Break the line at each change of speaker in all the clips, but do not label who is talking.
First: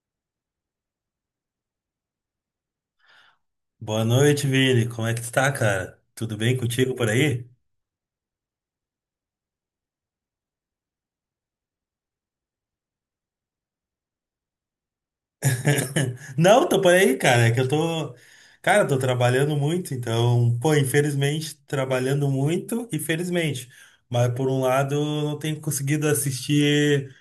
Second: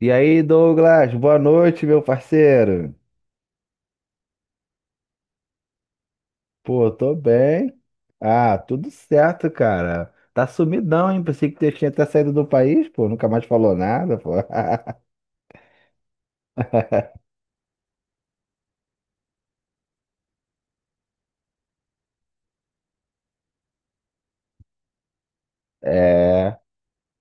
E aí, Douglas, boa noite, meu parceiro.
Boa noite, Vini. Como é que tu tá, cara? Tudo bem
Pô,
contigo por
tô
aí?
bem. Ah, tudo certo, cara. Tá sumidão, hein? Pensei que você tinha até saído do país, pô. Nunca mais falou nada, pô.
Não, tô por aí, cara. É que eu tô. Cara, tô trabalhando muito, então, pô, infelizmente, trabalhando muito, infelizmente. Mas por um lado, eu não tenho conseguido
É,
assistir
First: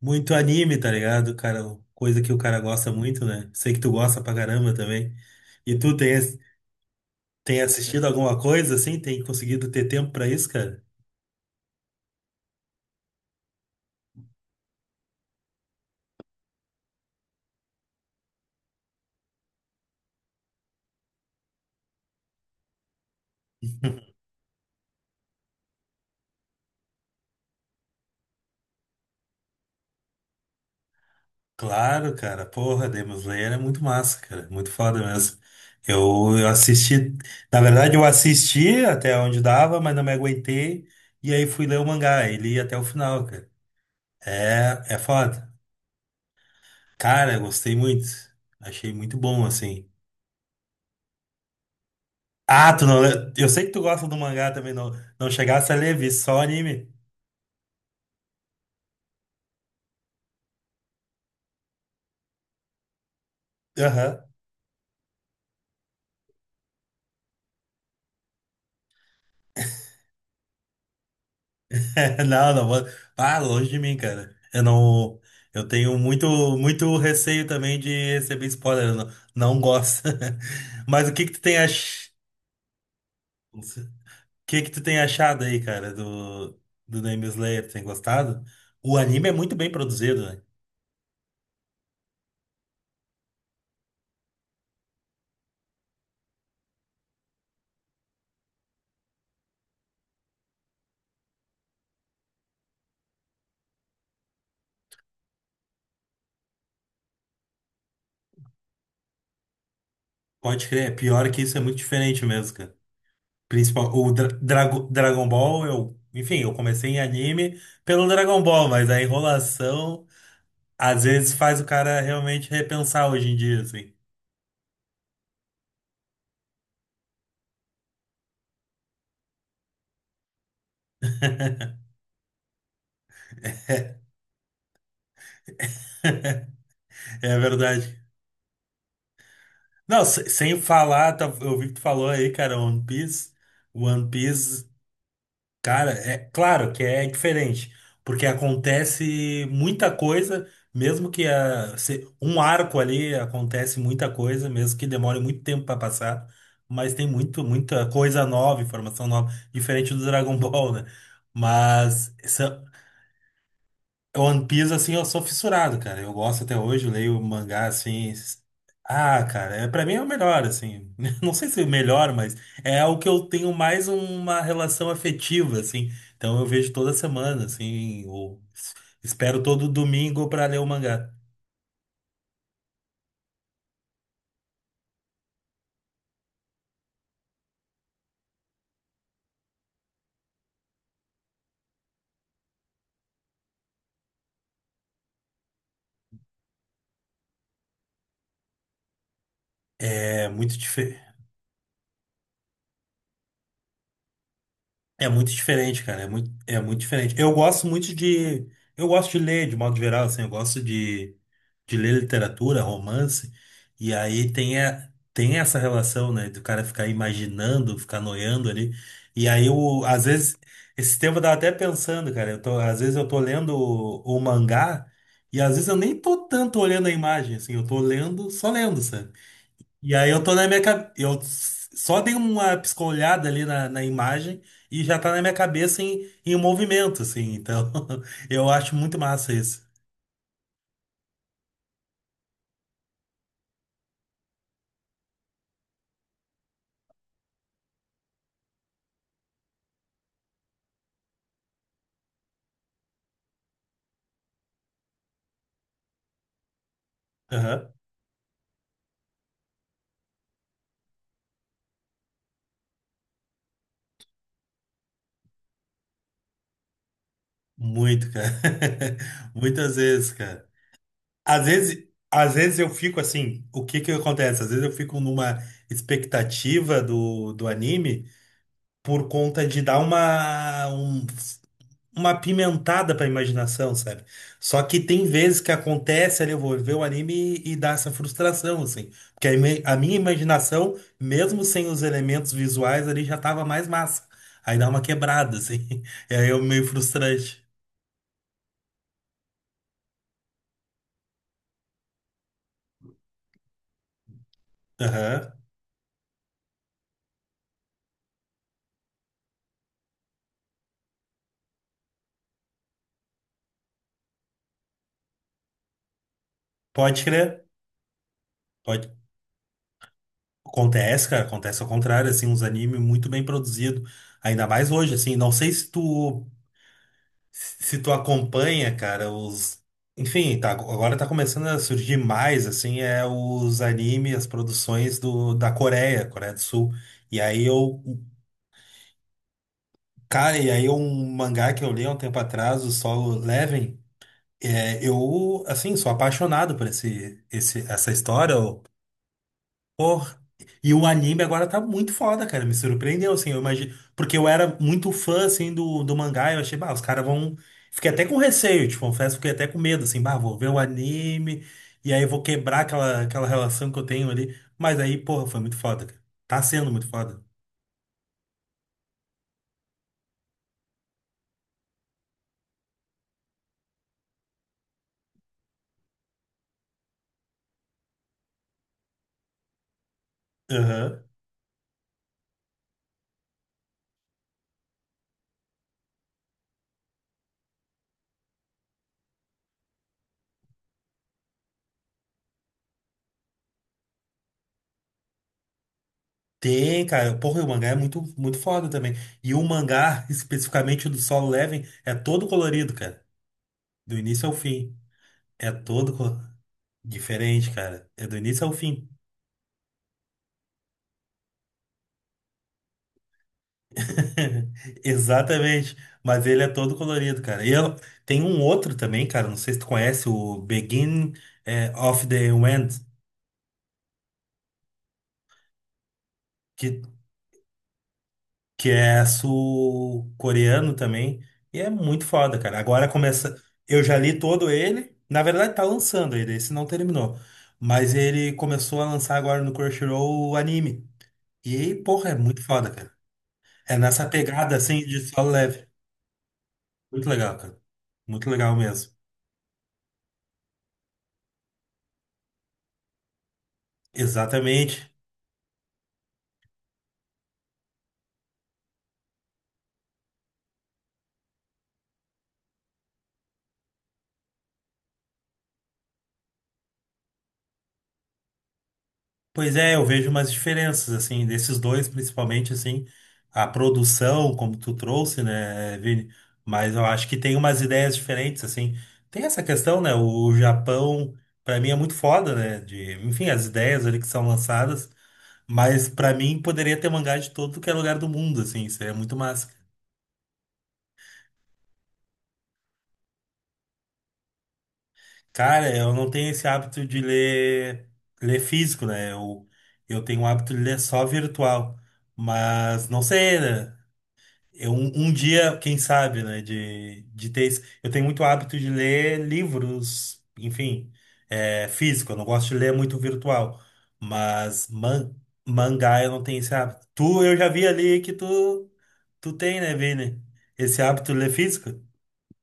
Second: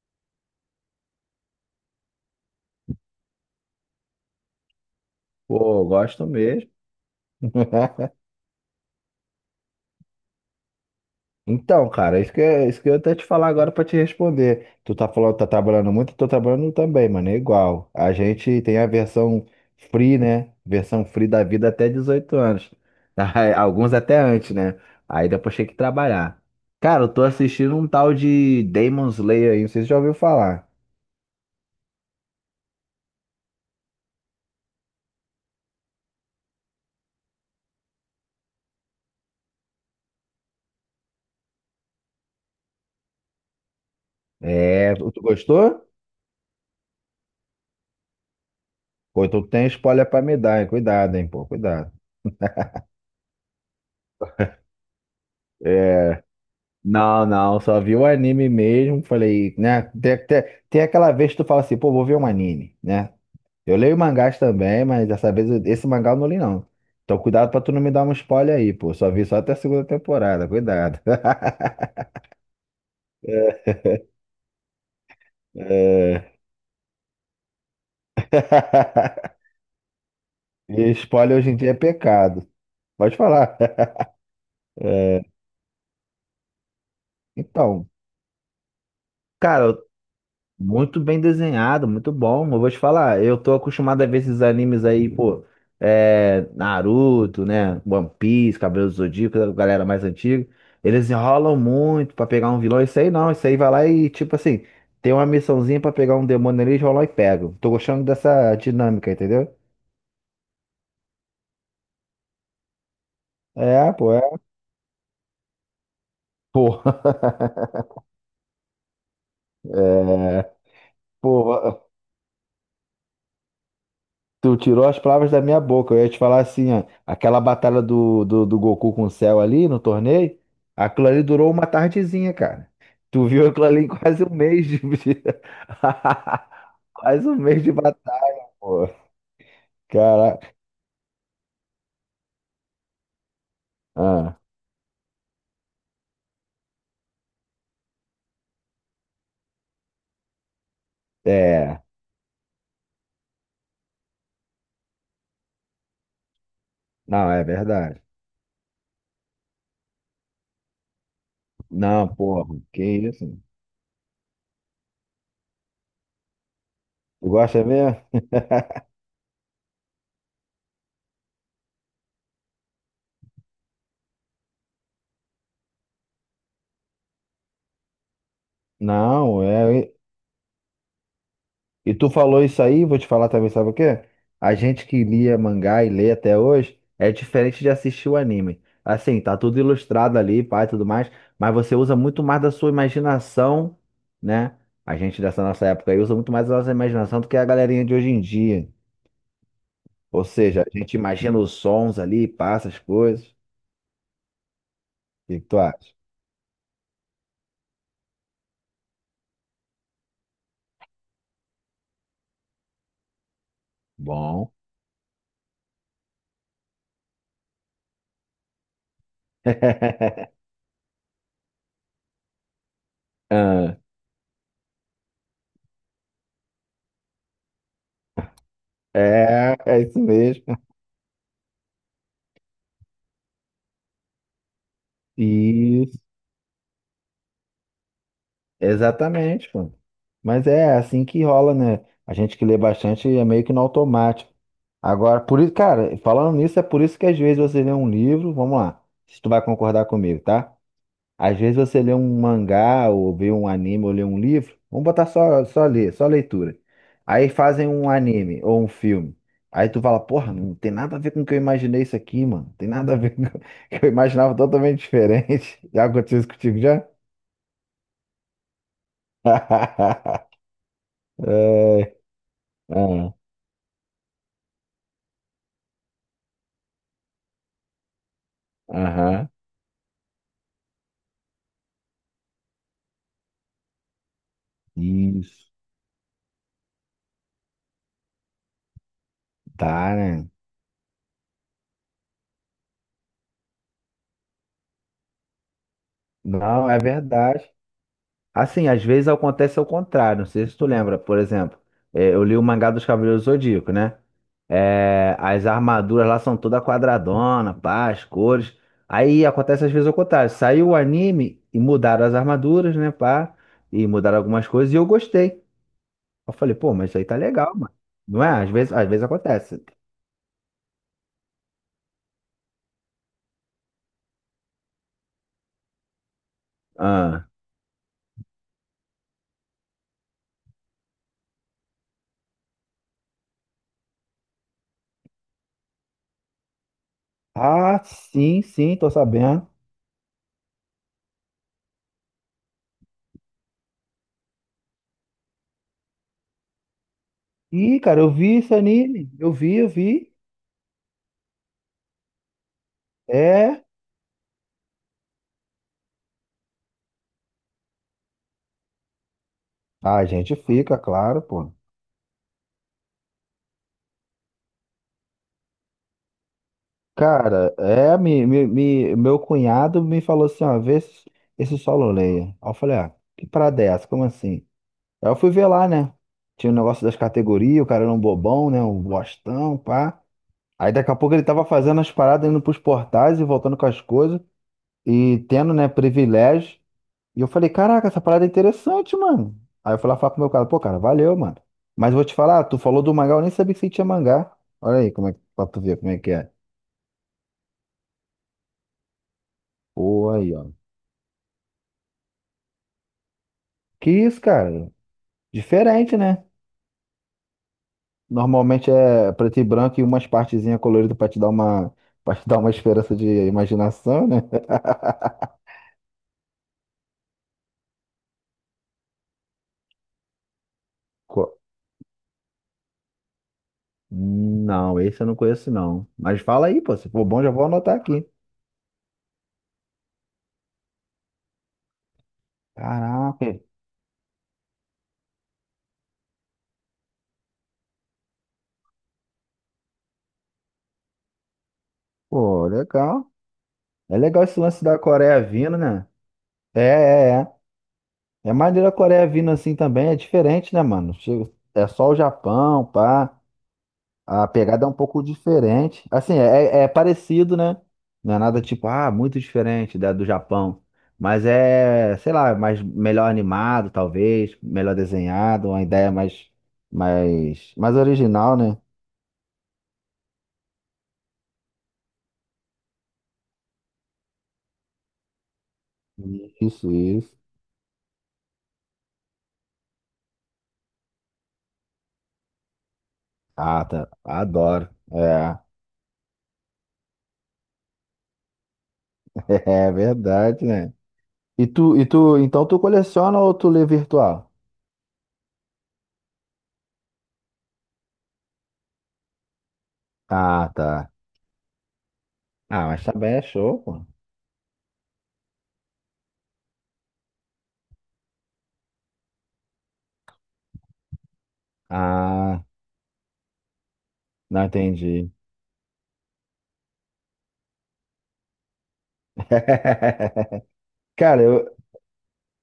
muito anime, tá ligado? Cara, coisa que o cara gosta muito, né? Sei que tu gosta pra caramba também. E
pô,
tu tem,
gosto mesmo.
tem assistido alguma coisa assim? Tem conseguido ter tempo pra isso, cara?
Então, cara, isso que eu ia até te falar agora pra te responder. Tu tá falando, tá trabalhando muito, eu tô trabalhando também, mano, é igual. A gente tem a versão free, né? Versão free da vida até 18 anos. Aí, alguns até antes, né? Aí depois tem que trabalhar. Cara, eu tô assistindo um tal de Demon Slayer aí, não sei se você já ouviu falar.
Claro, cara. Porra, Demon Slayer é muito massa, cara. Muito foda mesmo. Eu assisti. Na verdade, eu assisti até onde dava, mas não me aguentei. E aí fui ler o mangá. E li até o final, cara. É,
É,
é
tu
foda.
gostou?
Cara, eu gostei muito. Achei muito
Pô,
bom,
então tem
assim.
spoiler pra me dar, hein? Cuidado, hein, pô, cuidado.
Ah, tu não. Eu sei que tu gosta do mangá também. Não, não chegasse a ler, vi
É,
só anime.
não, não, só vi o anime mesmo. Falei, né? Tem aquela vez que tu fala assim, pô, vou ver um anime, né? Eu leio
Aham.
mangás também, mas esse mangá eu não li, não. Então cuidado pra tu não me dar um spoiler aí, pô. Só vi só até a segunda temporada, cuidado.
Não, não, ah, longe de mim, cara. Eu não, eu tenho muito,
É.
muito receio também de receber spoiler. Eu Não, não gosto.
E
Mas
spoiler hoje em dia é pecado. Pode falar.
o que que tu tem achado aí, cara, do Demon Slayer? Tem
Então,
gostado? O anime é muito bem
cara,
produzido, né?
muito bem desenhado, muito bom. Eu vou te falar, eu tô acostumado a ver esses animes aí, pô, é, Naruto, né? One Piece, Cavaleiros do Zodíaco, a galera mais antiga. Eles enrolam muito pra pegar um vilão. Isso aí não, isso aí vai lá e, tipo assim, tem uma missãozinha pra pegar um demônio ali, eles vão lá e pegam. Tô gostando dessa dinâmica, entendeu?
Pode crer. É pior que isso é muito diferente mesmo, cara.
É,
Principal, o
pô, é.
Dragon Ball, enfim, eu
Pô.
comecei em anime pelo Dragon Ball, mas a enrolação
É,
às vezes
pô.
faz o cara realmente repensar hoje em dia, assim.
Tu tirou as palavras da minha boca. Eu ia te falar assim, ó, aquela batalha do Goku com o Cell ali no torneio, aquilo ali durou uma tardezinha, cara. Tu viu aquilo ali em quase um mês de... quase
É
um mês de
verdade.
batalha, pô.
Não,
Caraca.
sem falar, eu vi que tu falou aí, cara, One Piece. One
Ah,
Piece, cara, é claro que é diferente, porque acontece muita coisa, mesmo que a,
é.
se- um arco ali acontece muita coisa, mesmo que demore muito tempo pra passar, mas tem
Não, é
muito, muita
verdade.
coisa nova, informação nova, diferente do Dragon Ball, né?
Não,
Mas
porra, que isso?
One Piece, assim, eu sou fissurado, cara. Eu gosto até hoje, leio
Tu gosta
mangá,
mesmo?
assim. Ah, cara, é, pra mim é o melhor, assim. Não sei se é o melhor, mas é o que eu tenho mais uma relação afetiva, assim. Então eu vejo toda semana, assim, ou
Não,
espero todo
é.
domingo pra ler o mangá.
E tu falou isso aí, vou te falar também, sabe o quê? A gente que lia mangá e lê até hoje é diferente de assistir o anime. Assim, tá tudo ilustrado ali, pai, tudo mais, mas você usa muito mais da sua imaginação, né? A gente dessa nossa época aí usa muito mais da nossa imaginação do que a galerinha de hoje em dia. Ou
É muito
seja, a gente
diferente.
imagina os sons ali, passa as coisas. O
É muito
que que tu
diferente,
acha?
cara. É muito diferente. Eu gosto muito de. Eu gosto de ler, de modo geral, assim. Eu gosto de ler literatura, romance. E aí
Bom.
tem, a, tem essa relação, né? Do cara ficar imaginando, ficar noiando ali. E aí, eu, às vezes, esse tempo eu tava até pensando, cara. Eu tô, às vezes eu tô lendo
Ah,
o mangá. E às vezes eu nem tô tanto olhando a imagem, assim. Eu tô lendo, só lendo, sabe?
é, é
E
isso
aí eu tô na
mesmo.
minha cabeça. Eu só dei uma piscolhada ali na imagem e já tá na minha cabeça
Isso.
em movimento, assim. Então, eu acho muito massa
Exatamente,
isso.
pô. Mas é assim que rola, né? A gente que lê bastante é meio que no automático. Agora, por isso, cara, falando nisso, é por isso que às vezes você lê um livro, vamos lá, se tu vai concordar comigo, tá? Às vezes você lê um mangá, ou vê um anime, ou lê um livro, vamos botar só, só ler, só leitura. Aí fazem
Aham.
um anime ou um filme. Aí tu fala, porra, não tem nada a ver com o que eu imaginei isso aqui, mano. Não tem nada a ver com o que eu imaginava totalmente diferente. Já aconteceu isso contigo já?
Muito, cara. Muitas vezes, cara.
É,
Às vezes eu fico
ah,
assim, o que que acontece? Às vezes eu fico numa expectativa do anime por
aham.
conta de dar uma pimentada pra imaginação, sabe? Só que tem vezes que
Isso.
acontece ali, eu vou ver o anime e dá essa frustração, assim. Porque a minha
Tá, né?
imaginação, mesmo sem os elementos visuais ali, já tava mais massa. Aí dá uma quebrada, assim. E aí é meio
Não, é
frustrante.
verdade. Assim, às vezes acontece ao contrário. Não sei se tu lembra, por exemplo, é, eu li o mangá dos Cavaleiros do Zodíaco, né? É,
Aham.
as armaduras lá são toda quadradona, pá, as cores. Aí acontece às vezes ao contrário. Saiu o anime e mudaram as armaduras, né, pá? E mudaram algumas coisas e eu gostei. Eu falei, pô, mas isso
Pode
aí tá
crer.
legal, mano. Não é? Às
Pode.
vezes acontece.
Acontece, cara. Acontece ao contrário, assim, uns animes muito bem produzidos. Ainda mais hoje, assim. Não sei se tu
Ah,
acompanha, cara, os. Enfim, tá, agora tá começando a surgir mais, assim, é os animes, as produções da Coreia do Sul. E aí
ah,
eu.
sim, sim, tô sabendo.
Cara, e aí um mangá que eu li há um tempo atrás, o Solo Leveling, é, eu, assim, sou apaixonado por esse, esse,
Ih,
essa
cara, eu
história.
vi esse anime. Eu vi, eu vi.
Porra. E o anime agora tá muito foda, cara. Me surpreendeu, assim, eu
É.
imagino. Porque eu era muito fã, assim, do mangá. Eu achei, bah, os caras vão. Fiquei até com receio, te confesso, fiquei até com medo, assim,
A
bah, vou
gente
ver o
fica, claro,
anime.
pô.
E aí vou quebrar aquela relação que eu tenho ali. Mas aí, porra, foi muito foda, cara. Tá sendo muito foda.
Cara, é, meu cunhado me falou assim, ó, vê esse, esse Solo Leia. Aí eu falei, ah, que parada é essa? Como assim? Aí eu fui ver lá, né? Tinha o negócio das categorias, o cara era um bobão, né? Um bostão, pá. Aí daqui a
Aham.
pouco ele tava fazendo as paradas, indo pros portais e voltando com as coisas. E tendo, né, privilégio. E eu falei, caraca, essa parada é interessante, mano. Aí eu fui lá falar pro meu cara, pô, cara, valeu, mano. Mas vou te falar, tu falou do mangá, eu nem sabia que você tinha mangá. Olha aí, pra tu ver como é que é.
Tem, cara. Porra, e o mangá é muito, muito foda também. E o mangá,
Pô, aí, ó.
especificamente o do Solo Leveling, é todo colorido, cara.
Que
Do
isso,
início ao
cara?
fim. É todo
Diferente, né?
colorido. Diferente, cara. É do início ao
Normalmente
fim.
é preto e branco e umas partezinhas coloridas pra te dar uma, pra te dar uma esperança de imaginação, né?
Exatamente. Mas ele é todo colorido, cara. E eu, tem um outro também, cara. Não sei se tu conhece, o Begin
Co-
of the End,
Não, esse eu não conheço, não. Mas fala aí, pô,
que,
se for bom, já vou anotar aqui.
que é sul-coreano também. E é muito foda, cara. Agora
Caraca,
começa. Eu já li todo ele. Na verdade, tá lançando ele, esse não terminou. Mas ele começou a lançar agora no Crunchyroll o anime. E, porra, é muito
pô,
foda, cara.
legal.
É
É
nessa
legal esse
pegada
lance da
assim de
Coreia
solo
vindo,
leve.
né? É,
Muito
é, é.
legal, cara. Muito
É
legal
maneiro a
mesmo.
Coreia vindo assim também, é diferente, né, mano? É só o Japão, pá. A pegada é um
Exatamente.
pouco diferente. Assim, é, é parecido, né? Não é nada tipo, ah, muito diferente da do Japão. Mas é, sei lá, mais melhor animado, talvez, melhor desenhado, uma ideia mais, mais original, né?
Pois é, eu vejo umas diferenças, assim, desses dois, principalmente, assim, a produção, como tu trouxe, né, Vini? Mas
Isso,
eu acho que
isso.
tem umas ideias diferentes, assim. Tem essa questão, né, o Japão, pra mim, é muito foda, né, de, enfim, as
Ah,
ideias
tá.
ali que são
Adoro.
lançadas,
É,
mas pra mim poderia ter mangá de todo que é lugar do mundo, assim, seria muito massa.
é verdade, né? Então tu coleciona ou tu lê virtual?
Cara, eu não tenho esse hábito de ler, físico, né, eu tenho o
Ah,
hábito de ler
tá.
só virtual,
Ah, mas
mas não
também é
sei,
show,
né?
pô.
Eu, um dia, quem sabe, né, de ter. Eu tenho muito hábito de ler livros, enfim, é, físico. Eu não
Ah,
gosto de ler muito virtual.
não
Mas
entendi.
mangá eu não tenho esse hábito. Eu já vi ali que tu tem, né, Vini? Esse hábito de
Cara,
ler
eu,
físico?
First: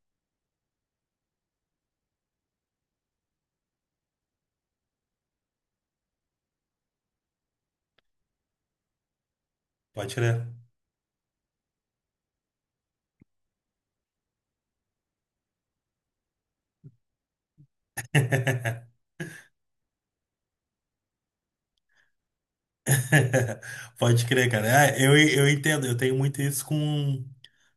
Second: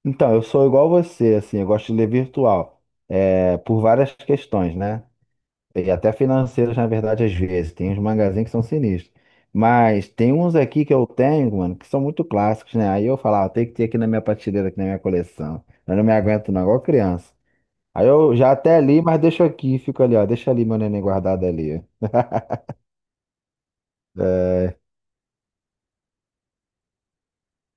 então, eu sou igual você, assim, eu gosto de ler virtual, é, por várias questões, né? E até financeiras, na verdade, às vezes. Tem uns magazines que são sinistros. Mas
Pode
tem
ler.
uns aqui que eu tenho, mano, que são muito clássicos, né? Aí eu falo, ah, tem que ter aqui na minha prateleira, aqui na minha coleção. Eu não me aguento não, igual criança. Aí eu já até li, mas deixo aqui, fico ali, ó, deixa ali meu neném guardado ali.
Pode crer,
É,
cara. Ah, eu entendo, eu tenho muito isso com,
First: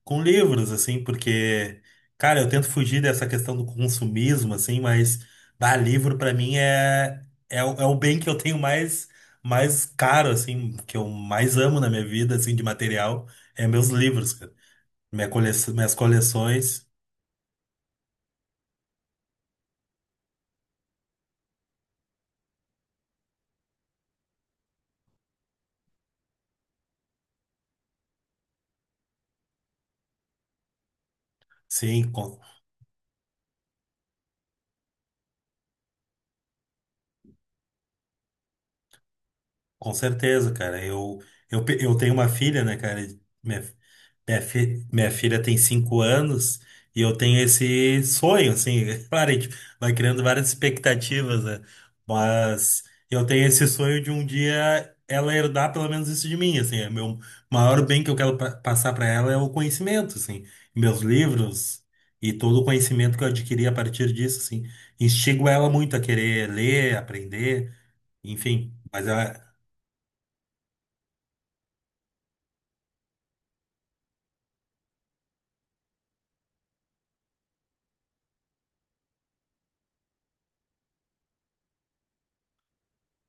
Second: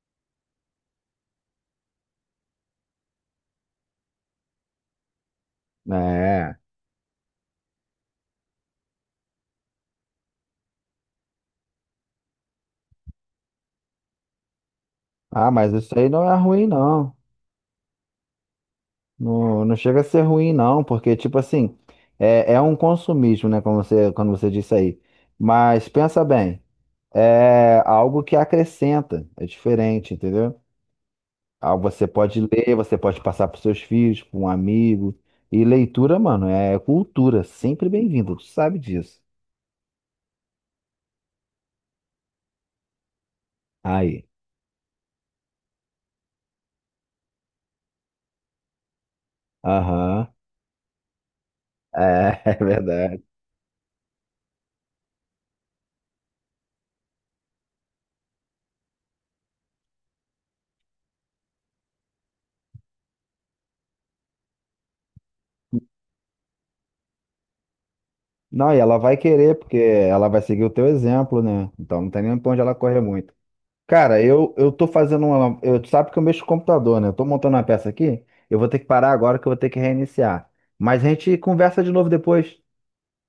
com livros, assim, porque, cara, eu tento fugir dessa questão do consumismo, assim, mas, bah, livro pra mim
é.
é o bem que eu tenho mais caro, assim, que eu mais amo na minha vida, assim, de material, é meus livros, cara. Minha
Ah,
coleção,
mas
minhas
isso aí não é ruim,
coleções,
não. Não, não chega a ser ruim, não, porque, tipo assim, é, é um consumismo, né? Como você, quando você disse aí. Mas pensa bem, é algo que acrescenta, é diferente, entendeu? Ah, você
sim,
pode ler, você pode passar para seus filhos, para um amigo. E leitura, mano, é cultura, sempre bem-vinda, tu sabe disso.
com certeza, cara. Eu tenho uma filha, né, cara? Minha,
Aí,
minha filha tem 5 anos e eu tenho esse sonho, assim. Claro, a gente vai criando
aham,
várias expectativas, né?
é, é
Mas
verdade.
eu tenho esse sonho de um dia ela herdar pelo menos isso de mim, assim. É meu maior bem que eu quero passar para ela é o conhecimento, assim. Meus livros e todo o conhecimento que eu adquiri a partir disso, assim. Instigo ela muito a querer ler, aprender, enfim.
Não, e ela
Mas
vai
ela.
querer, porque ela vai seguir o teu exemplo, né? Então não tem nem pra onde ela correr muito. Cara, eu tô fazendo uma. Eu, tu sabe que eu mexo com o computador, né? Eu tô montando uma peça aqui. Eu vou ter que parar agora que eu vou ter que reiniciar. Mas a gente conversa de novo depois.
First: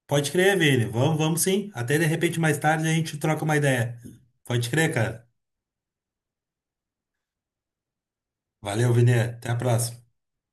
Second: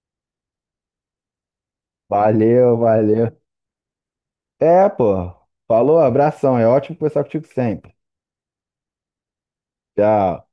Pode crer, Vini. Vamos, vamos sim. Até de repente mais
Valeu,
tarde a gente
valeu.
troca uma ideia. Pode
É,
crer, cara.
pô. Falou, abração. É ótimo conversar contigo sempre.
Valeu, Vini. Até a próxima.
Tchau.